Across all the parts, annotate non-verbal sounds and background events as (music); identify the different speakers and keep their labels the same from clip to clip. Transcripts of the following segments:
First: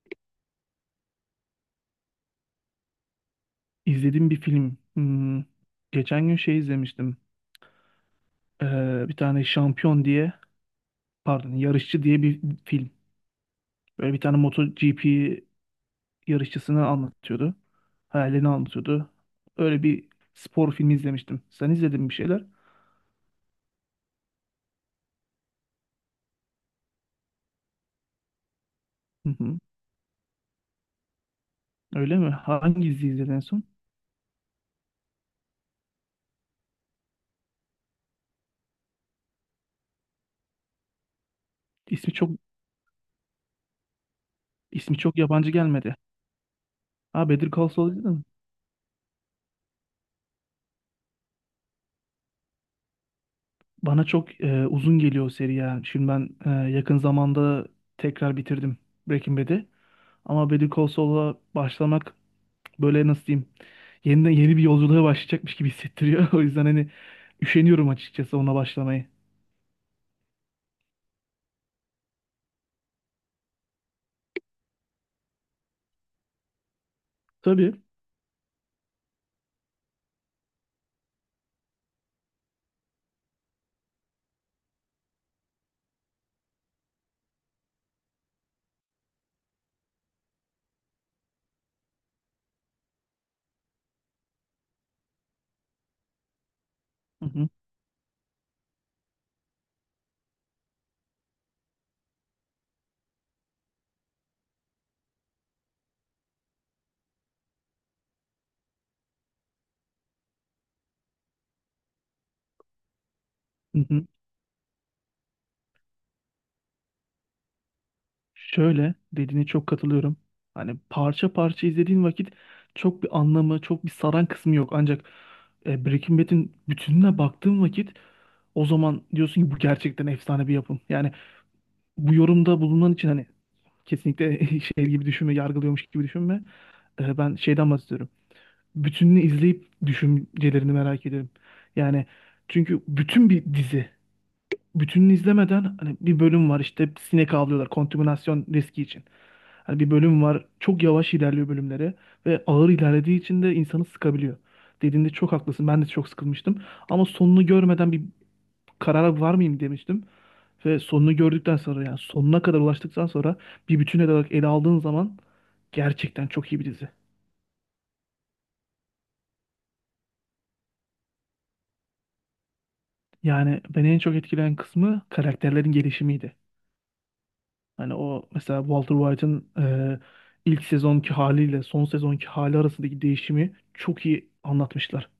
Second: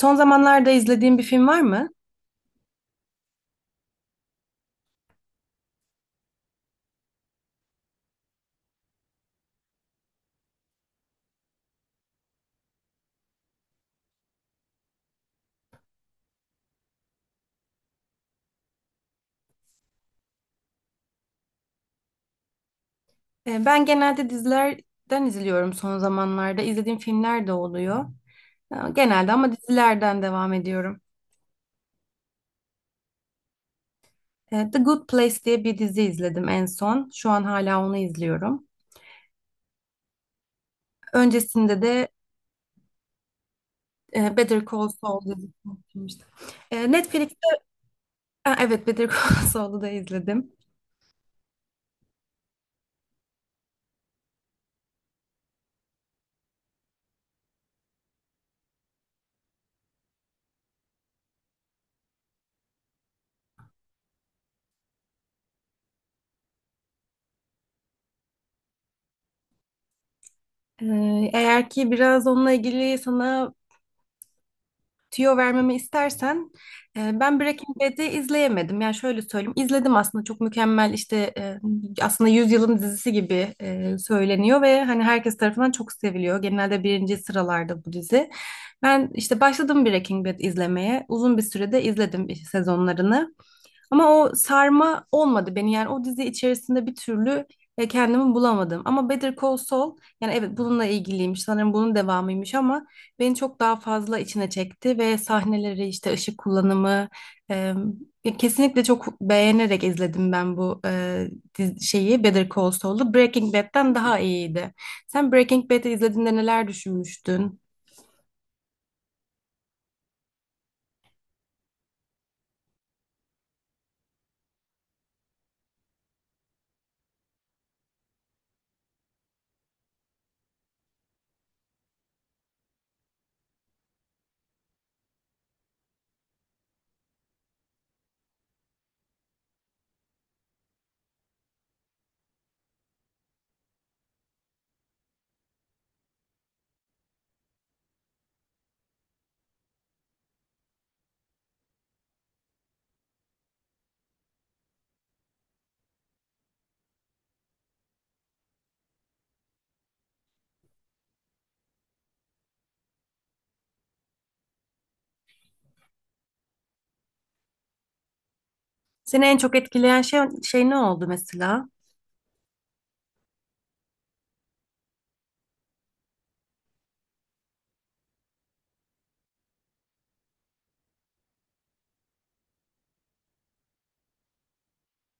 Speaker 1: Son zamanlarda izlediğin bir film var mı?
Speaker 2: İzlediğim bir film. Geçen gün şey izlemiştim. Bir tane şampiyon diye, pardon, yarışçı diye bir film. Böyle bir tane MotoGP yarışçısını anlatıyordu. Hayalini anlatıyordu. Öyle bir spor filmi izlemiştim. Sen izledin mi bir şeyler?
Speaker 1: Ben genelde dizilerden izliyorum son zamanlarda. İzlediğim filmler de oluyor.
Speaker 2: Hı
Speaker 1: Genelde ama
Speaker 2: hı.
Speaker 1: dizilerden devam ediyorum.
Speaker 2: Öyle mi? Hangi dizi izledin en son?
Speaker 1: The Good Place diye bir dizi izledim en son. Şu an hala onu izliyorum. Öncesinde de
Speaker 2: İsmi çok
Speaker 1: Better Call
Speaker 2: ismi çok
Speaker 1: Saul
Speaker 2: yabancı
Speaker 1: dizisini
Speaker 2: gelmedi.
Speaker 1: izlemiştim.
Speaker 2: Ha
Speaker 1: Netflix'te.
Speaker 2: Better Call Saul izledin mi?
Speaker 1: Ha, evet Better Call (laughs) Saul'u da izledim.
Speaker 2: Bana çok uzun geliyor o seri ya. Şimdi ben yakın zamanda tekrar bitirdim Breaking Bad'i. Ama Better Call Saul'a başlamak böyle nasıl diyeyim yeniden yeni bir yolculuğa başlayacakmış gibi hissettiriyor. (laughs) O yüzden hani üşeniyorum açıkçası ona başlamayı.
Speaker 1: Eğer ki biraz onunla ilgili sana tüyo vermemi istersen ben
Speaker 2: Tabii.
Speaker 1: Breaking Bad'i izleyemedim. Yani şöyle söyleyeyim. İzledim aslında, çok mükemmel işte, aslında yüzyılın dizisi gibi söyleniyor ve hani herkes tarafından çok seviliyor. Genelde birinci sıralarda bu dizi. Ben işte başladım Breaking Bad izlemeye. Uzun bir sürede izledim işte sezonlarını. Ama o sarma olmadı beni, yani o dizi içerisinde bir
Speaker 2: Hı
Speaker 1: türlü
Speaker 2: hı.
Speaker 1: kendimi bulamadım. Ama Better Call Saul, yani evet bununla ilgiliymiş sanırım, bunun devamıymış, ama beni çok daha fazla içine çekti ve sahneleri, işte ışık kullanımı, e, ya kesinlikle çok beğenerek izledim ben bu şeyi, Better Call Saul'u. Breaking
Speaker 2: Hı
Speaker 1: Bad'den
Speaker 2: hı.
Speaker 1: daha iyiydi. Sen Breaking Bad'i izlediğinde neler düşünmüştün?
Speaker 2: Şöyle dediğine çok katılıyorum. Hani parça parça izlediğin vakit çok bir anlamı, çok bir saran kısmı yok. Ancak Breaking Bad'in bütününe baktığın vakit o zaman diyorsun ki bu gerçekten efsane bir yapım. Yani bu yorumda bulunan için hani kesinlikle (laughs) şey gibi düşünme, yargılıyormuş gibi düşünme. Ben şeyden bahsediyorum. Bütününü izleyip düşüncelerini merak ederim. Yani çünkü bütün bir dizi bütününü izlemeden hani bir bölüm var işte sinek avlıyorlar kontaminasyon riski için. Hani bir bölüm var çok yavaş ilerliyor bölümleri ve ağır ilerlediği için de insanı sıkabiliyor. Dediğinde çok haklısın. Ben de çok sıkılmıştım. Ama sonunu görmeden bir karara var mıyım demiştim. Ve sonunu gördükten sonra yani sonuna kadar ulaştıktan sonra bir bütün olarak ele aldığın zaman gerçekten çok iyi bir dizi.
Speaker 1: Seni en çok etkileyen şey, şey ne oldu mesela?
Speaker 2: Yani beni en çok etkileyen kısmı karakterlerin gelişimiydi. Hani o mesela Walter White'ın e, ilk sezonki haliyle son sezonki hali arasındaki değişimi çok iyi anlatmışlar.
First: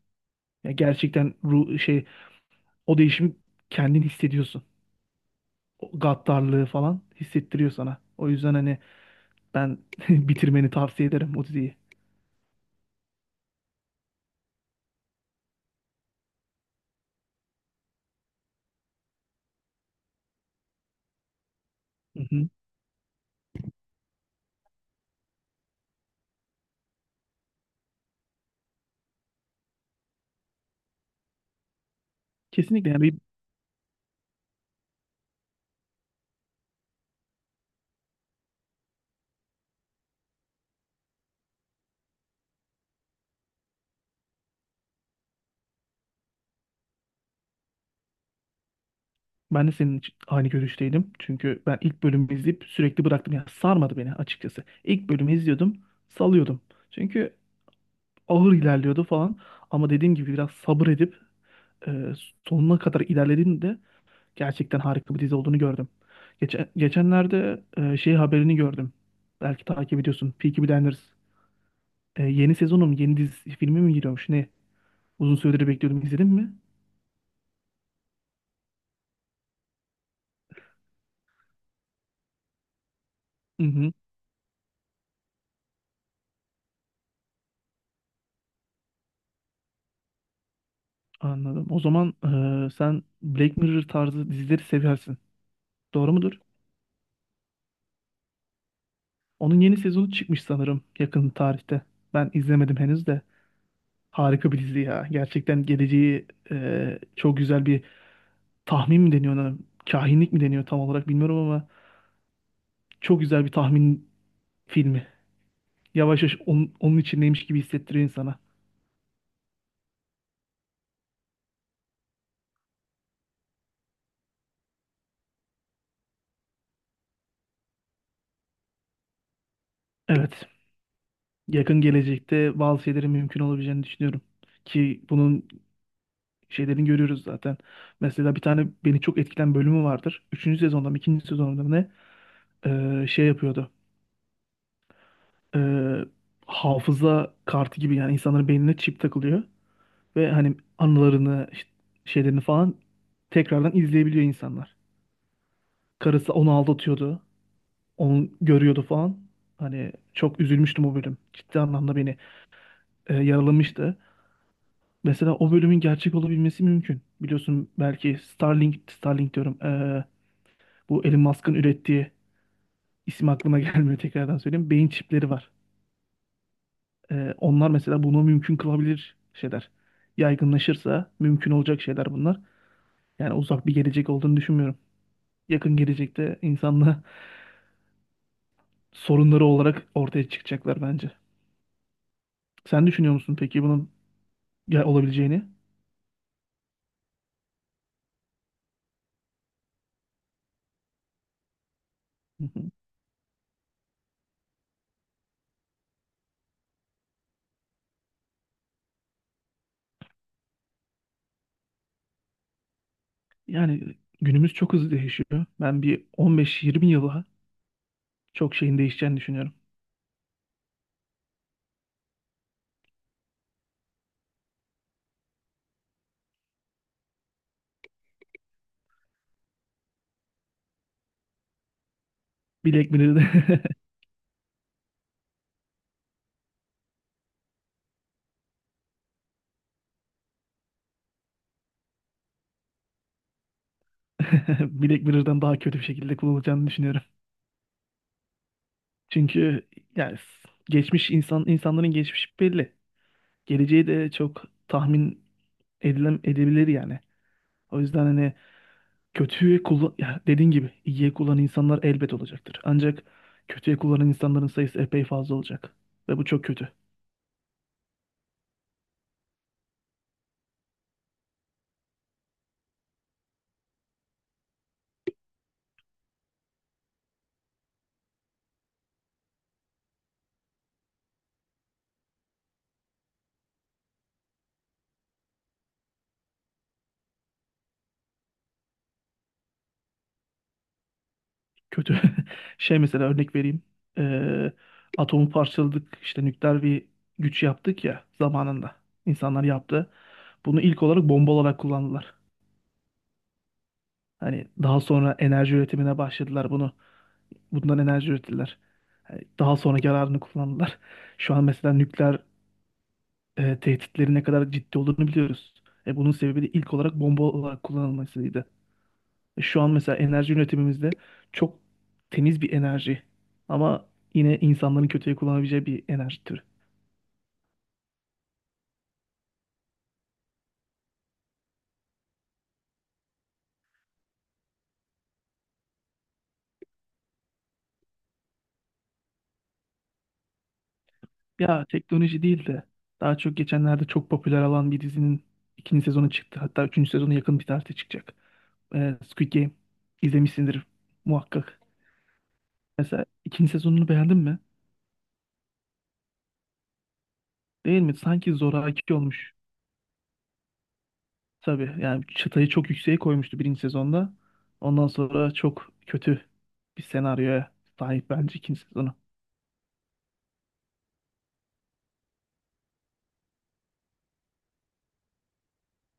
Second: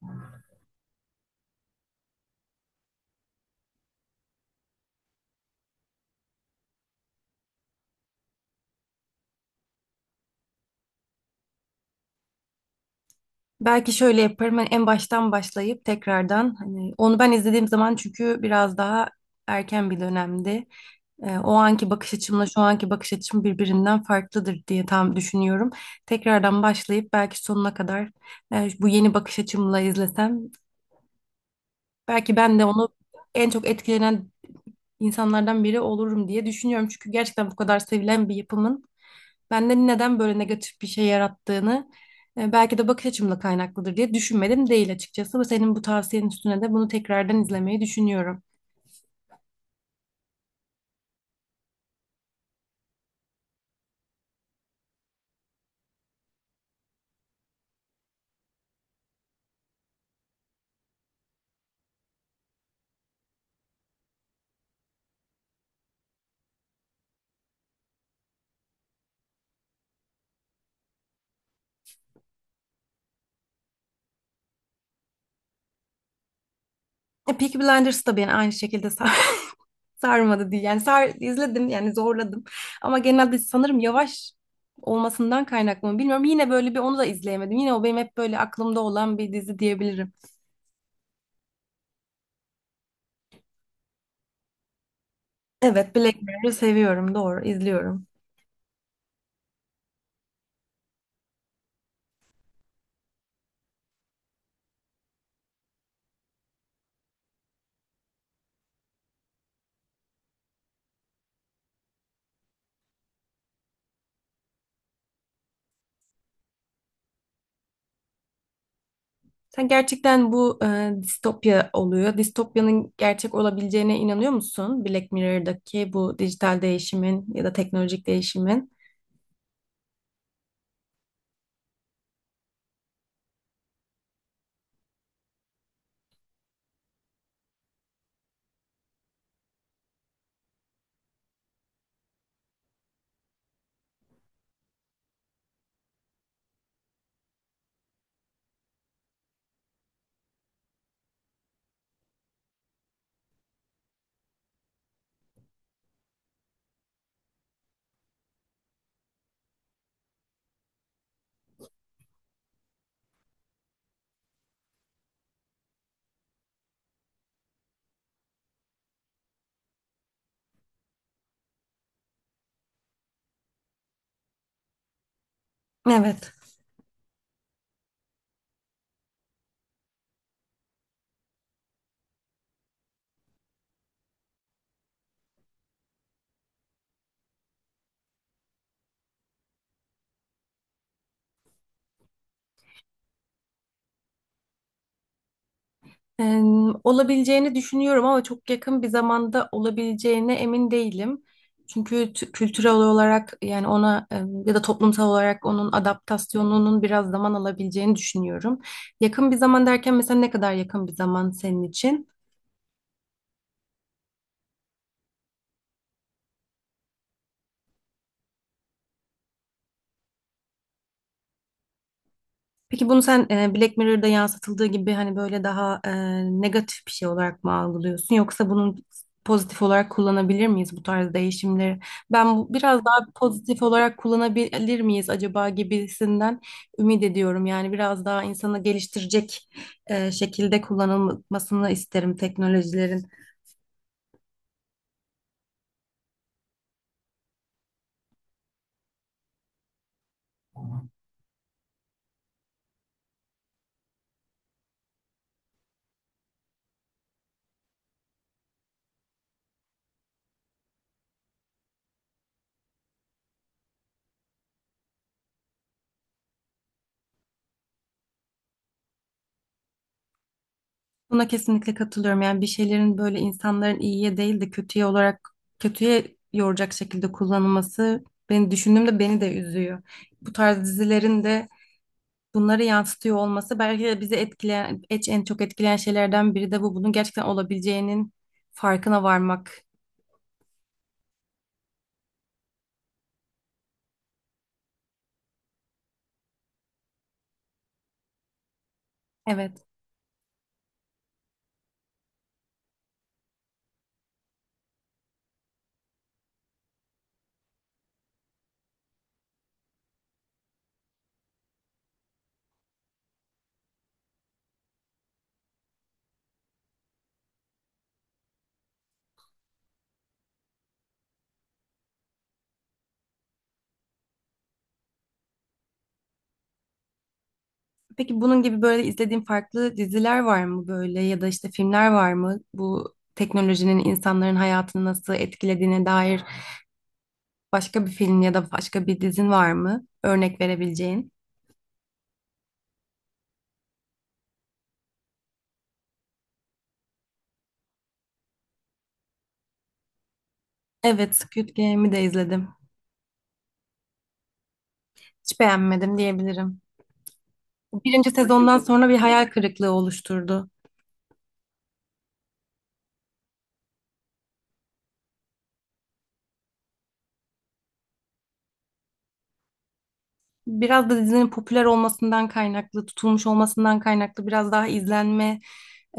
Speaker 2: Ya gerçekten şey o değişimi kendin hissediyorsun. O gaddarlığı falan hissettiriyor sana. O yüzden hani ben (laughs) bitirmeni tavsiye ederim o diziyi.
Speaker 1: Belki şöyle yaparım. Hani en baştan başlayıp tekrardan, hani onu ben izlediğim zaman, çünkü biraz daha erken bir dönemdi. O anki bakış
Speaker 2: Hı
Speaker 1: açımla
Speaker 2: hı.
Speaker 1: şu anki bakış açım birbirinden farklıdır diye tam düşünüyorum. Tekrardan başlayıp belki sonuna kadar bu yeni bakış açımla izlesem, belki ben de onu
Speaker 2: Kesinlikle yani.
Speaker 1: en çok etkilenen insanlardan biri olurum diye düşünüyorum. Çünkü gerçekten bu kadar sevilen bir yapımın bende neden böyle negatif bir şey yarattığını, belki de bakış açımla kaynaklıdır diye düşünmedim değil açıkçası. Ve senin bu tavsiyenin üstüne de bunu tekrardan izlemeyi düşünüyorum.
Speaker 2: Ben de senin için aynı görüşteydim. Çünkü ben ilk bölümü izleyip sürekli bıraktım. Yani sarmadı beni açıkçası. İlk bölümü izliyordum, salıyordum. Çünkü ağır ilerliyordu falan. Ama dediğim gibi biraz sabır edip e, sonuna kadar ilerlediğinde gerçekten harika bir dizi olduğunu gördüm. Geçenlerde şey haberini gördüm. Belki takip ediyorsun. Peaky Blinders. Yeni sezonu mu, yeni dizi filmi mi giriyormuş? Ne? Uzun süredir bekliyordum. İzledin mi?
Speaker 1: Peaky Blinders da beni aynı şekilde (laughs) sarmadı diye. Yani sar izledim, yani zorladım. Ama genelde
Speaker 2: Hı
Speaker 1: sanırım
Speaker 2: hı,
Speaker 1: yavaş olmasından kaynaklı mı bilmiyorum. Yine böyle, bir onu da izleyemedim. Yine o benim hep böyle aklımda olan bir dizi diyebilirim.
Speaker 2: anladım. O zaman sen Black Mirror tarzı dizileri seversin.
Speaker 1: Evet,
Speaker 2: Doğru
Speaker 1: Black
Speaker 2: mudur?
Speaker 1: Mirror'ı seviyorum, doğru izliyorum.
Speaker 2: Onun yeni sezonu çıkmış sanırım yakın tarihte. Ben izlemedim henüz de. Harika bir dizi ya. Gerçekten geleceği çok güzel bir tahmin mi deniyor ona? Kahinlik mi deniyor tam olarak bilmiyorum ama çok güzel bir tahmin filmi. Yavaş yavaş onun, onun içindeymiş gibi hissettiriyor insana.
Speaker 1: Sen gerçekten bu distopya oluyor. Distopyanın gerçek olabileceğine inanıyor musun? Black Mirror'daki bu dijital değişimin ya da teknolojik değişimin.
Speaker 2: Evet. Yakın gelecekte bazı şeylerin mümkün olabileceğini düşünüyorum. Ki bunun şeylerini görüyoruz zaten. Mesela bir tane beni çok etkilen bölümü vardır. Üçüncü sezonda mı ikinci sezonda mı ne. Şey yapıyordu. Ee, hafıza kartı gibi yani insanların beynine çip takılıyor. Ve hani anılarını işte şeylerini falan tekrardan izleyebiliyor insanlar. Karısı onu aldatıyordu. Onu görüyordu falan. Hani çok üzülmüştüm o bölüm. Ciddi anlamda beni yaralamıştı. Mesela o bölümün gerçek olabilmesi mümkün. Biliyorsun belki Starlink, Starlink diyorum. Bu Elon Musk'ın ürettiği isim aklıma (laughs) gelmiyor tekrardan söyleyeyim. Beyin çipleri var.
Speaker 1: Evet.
Speaker 2: Onlar mesela bunu mümkün kılabilir şeyler. Yaygınlaşırsa mümkün olacak şeyler bunlar. Yani uzak bir gelecek olduğunu düşünmüyorum. Yakın gelecekte insanla (laughs) sorunları olarak ortaya çıkacaklar bence. Sen düşünüyor musun peki bunun olabileceğini?
Speaker 1: Eee, Olabileceğini düşünüyorum ama çok yakın bir zamanda olabileceğine emin değilim. Çünkü
Speaker 2: Hı hı.
Speaker 1: kültürel olarak, yani ona ya da toplumsal olarak onun adaptasyonunun biraz zaman alabileceğini düşünüyorum. Yakın bir zaman derken mesela ne kadar yakın bir zaman senin için?
Speaker 2: Yani günümüz çok hızlı değişiyor. Ben bir 15-20 yıla çok şeyin değişeceğini düşünüyorum.
Speaker 1: Peki bunu sen Black Mirror'da yansıtıldığı gibi, hani böyle daha negatif bir şey olarak mı algılıyorsun, yoksa bunun pozitif olarak kullanabilir miyiz bu tarz değişimleri? Ben bu, biraz
Speaker 2: Black
Speaker 1: daha pozitif
Speaker 2: Mirror'da (laughs)
Speaker 1: olarak kullanabilir miyiz acaba gibisinden ümit ediyorum. Yani biraz daha insanı geliştirecek şekilde kullanılmasını isterim teknolojilerin.
Speaker 2: Black Mirror'dan daha kötü bir şekilde kullanılacağını düşünüyorum. Çünkü yani s- geçmiş insan insanların geçmişi belli. Geleceği de çok tahmin edebilir yani. O yüzden hani kötüye kullan ya dediğin gibi iyiye kullanan insanlar elbet olacaktır. Ancak kötüye kullanan insanların sayısı epey fazla olacak ve bu çok kötü.
Speaker 1: Buna kesinlikle katılıyorum. Yani bir şeylerin böyle insanların iyiye değil de kötüye olarak, kötüye yoracak şekilde kullanılması, beni düşündüğümde beni de üzüyor. Bu tarz dizilerin de bunları yansıtıyor olması belki de bizi etkileyen, en çok etkileyen şeylerden biri de bu. Bunun gerçekten olabileceğinin farkına varmak.
Speaker 2: Kötü. (laughs) Şey mesela örnek vereyim. Ee, atomu parçaladık işte nükleer bir güç yaptık ya zamanında. İnsanlar
Speaker 1: Evet.
Speaker 2: yaptı. Bunu ilk olarak bomba olarak kullandılar. Hani daha sonra enerji üretimine başladılar bunu. Bundan enerji ürettiler. Hani daha sonra yararını kullandılar. Şu an mesela nükleer tehditlerin ne kadar ciddi olduğunu biliyoruz. Bunun sebebi de ilk olarak bomba olarak kullanılmasıydı. Şu an mesela enerji üretimimizde çok temiz bir enerji ama yine insanların kötüye kullanabileceği bir enerji türü.
Speaker 1: Peki bunun gibi böyle izlediğin farklı diziler var mı böyle, ya da işte filmler var mı? Bu teknolojinin insanların hayatını nasıl etkilediğine dair başka bir film ya da başka bir dizin var mı? Örnek verebileceğin.
Speaker 2: Ya teknoloji değil de daha çok geçenlerde çok popüler olan bir dizinin ikinci sezonu çıktı. Hatta üçüncü sezonu yakın bir tarihte çıkacak. Squid Game izlemişsindir
Speaker 1: Evet, Squid
Speaker 2: muhakkak.
Speaker 1: Game'i de izledim.
Speaker 2: Mesela ikinci sezonunu beğendin mi?
Speaker 1: Hiç beğenmedim diyebilirim.
Speaker 2: Değil mi?
Speaker 1: Birinci
Speaker 2: Sanki
Speaker 1: sezondan sonra
Speaker 2: zoraki
Speaker 1: bir hayal
Speaker 2: olmuş.
Speaker 1: kırıklığı oluşturdu.
Speaker 2: Tabii yani çıtayı çok yükseğe koymuştu birinci sezonda. Ondan sonra çok kötü bir senaryoya sahip bence ikinci sezonu.
Speaker 1: Biraz da dizinin popüler olmasından kaynaklı, tutulmuş olmasından kaynaklı, biraz daha izlenme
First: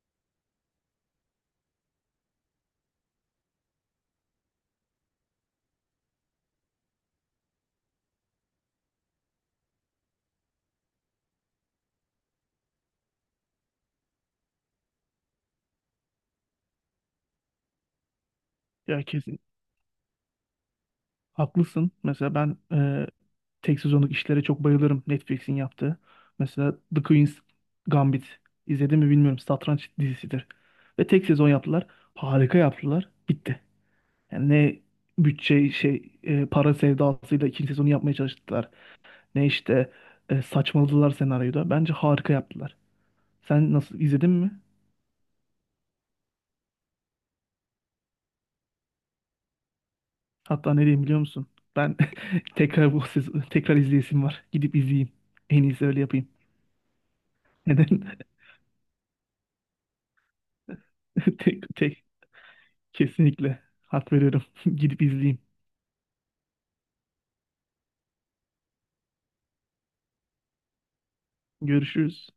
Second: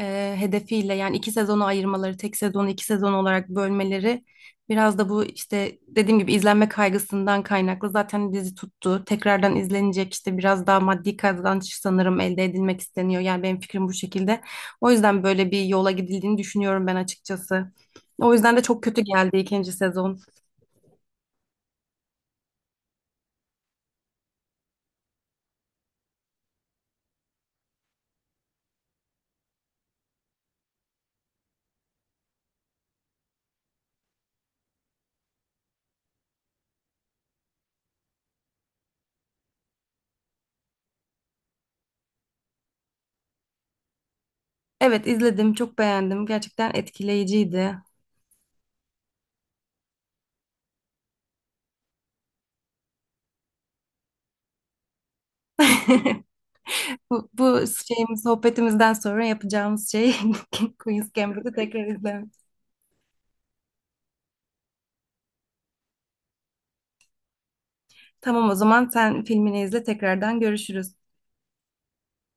Speaker 1: hedefiyle, yani iki sezonu ayırmaları, tek sezonu iki sezon olarak bölmeleri biraz da bu, işte dediğim gibi izlenme kaygısından kaynaklı. Zaten dizi tuttu. Tekrardan izlenecek, işte biraz daha maddi kazanç sanırım elde edilmek isteniyor. Yani benim fikrim bu şekilde. O yüzden böyle bir yola gidildiğini düşünüyorum ben açıkçası. O yüzden de çok kötü
Speaker 2: Ya
Speaker 1: geldi
Speaker 2: kesin
Speaker 1: ikinci sezon.
Speaker 2: haklısın. Mesela ben tek sezonluk işlere çok bayılırım Netflix'in yaptığı. Mesela The Queen's Gambit izledim mi bilmiyorum. Satranç dizisidir. Ve tek sezon yaptılar. Harika yaptılar. Bitti. Yani ne bütçe şey para sevdasıyla ikinci sezonu yapmaya çalıştılar. Ne işte saçmaladılar senaryoda. Bence harika yaptılar. Sen nasıl izledin mi?
Speaker 1: Evet, izledim, çok beğendim. Gerçekten etkileyiciydi.
Speaker 2: Hatta ne diyeyim biliyor musun? Ben (laughs) tekrar bu sezon, tekrar izleyesim var. Gidip izleyeyim. En iyisi öyle
Speaker 1: (laughs)
Speaker 2: yapayım.
Speaker 1: Bu
Speaker 2: Neden?
Speaker 1: şeyimiz, sohbetimizden sonra yapacağımız şey (laughs) Queen's
Speaker 2: (laughs)
Speaker 1: Gambit'i
Speaker 2: Tek,
Speaker 1: tekrar
Speaker 2: tek.
Speaker 1: izlemek.
Speaker 2: Kesinlikle. Hak veriyorum. (laughs) Gidip izleyeyim.
Speaker 1: Tamam, o zaman sen filmini izle, tekrardan görüşürüz.
Speaker 2: Görüşürüz.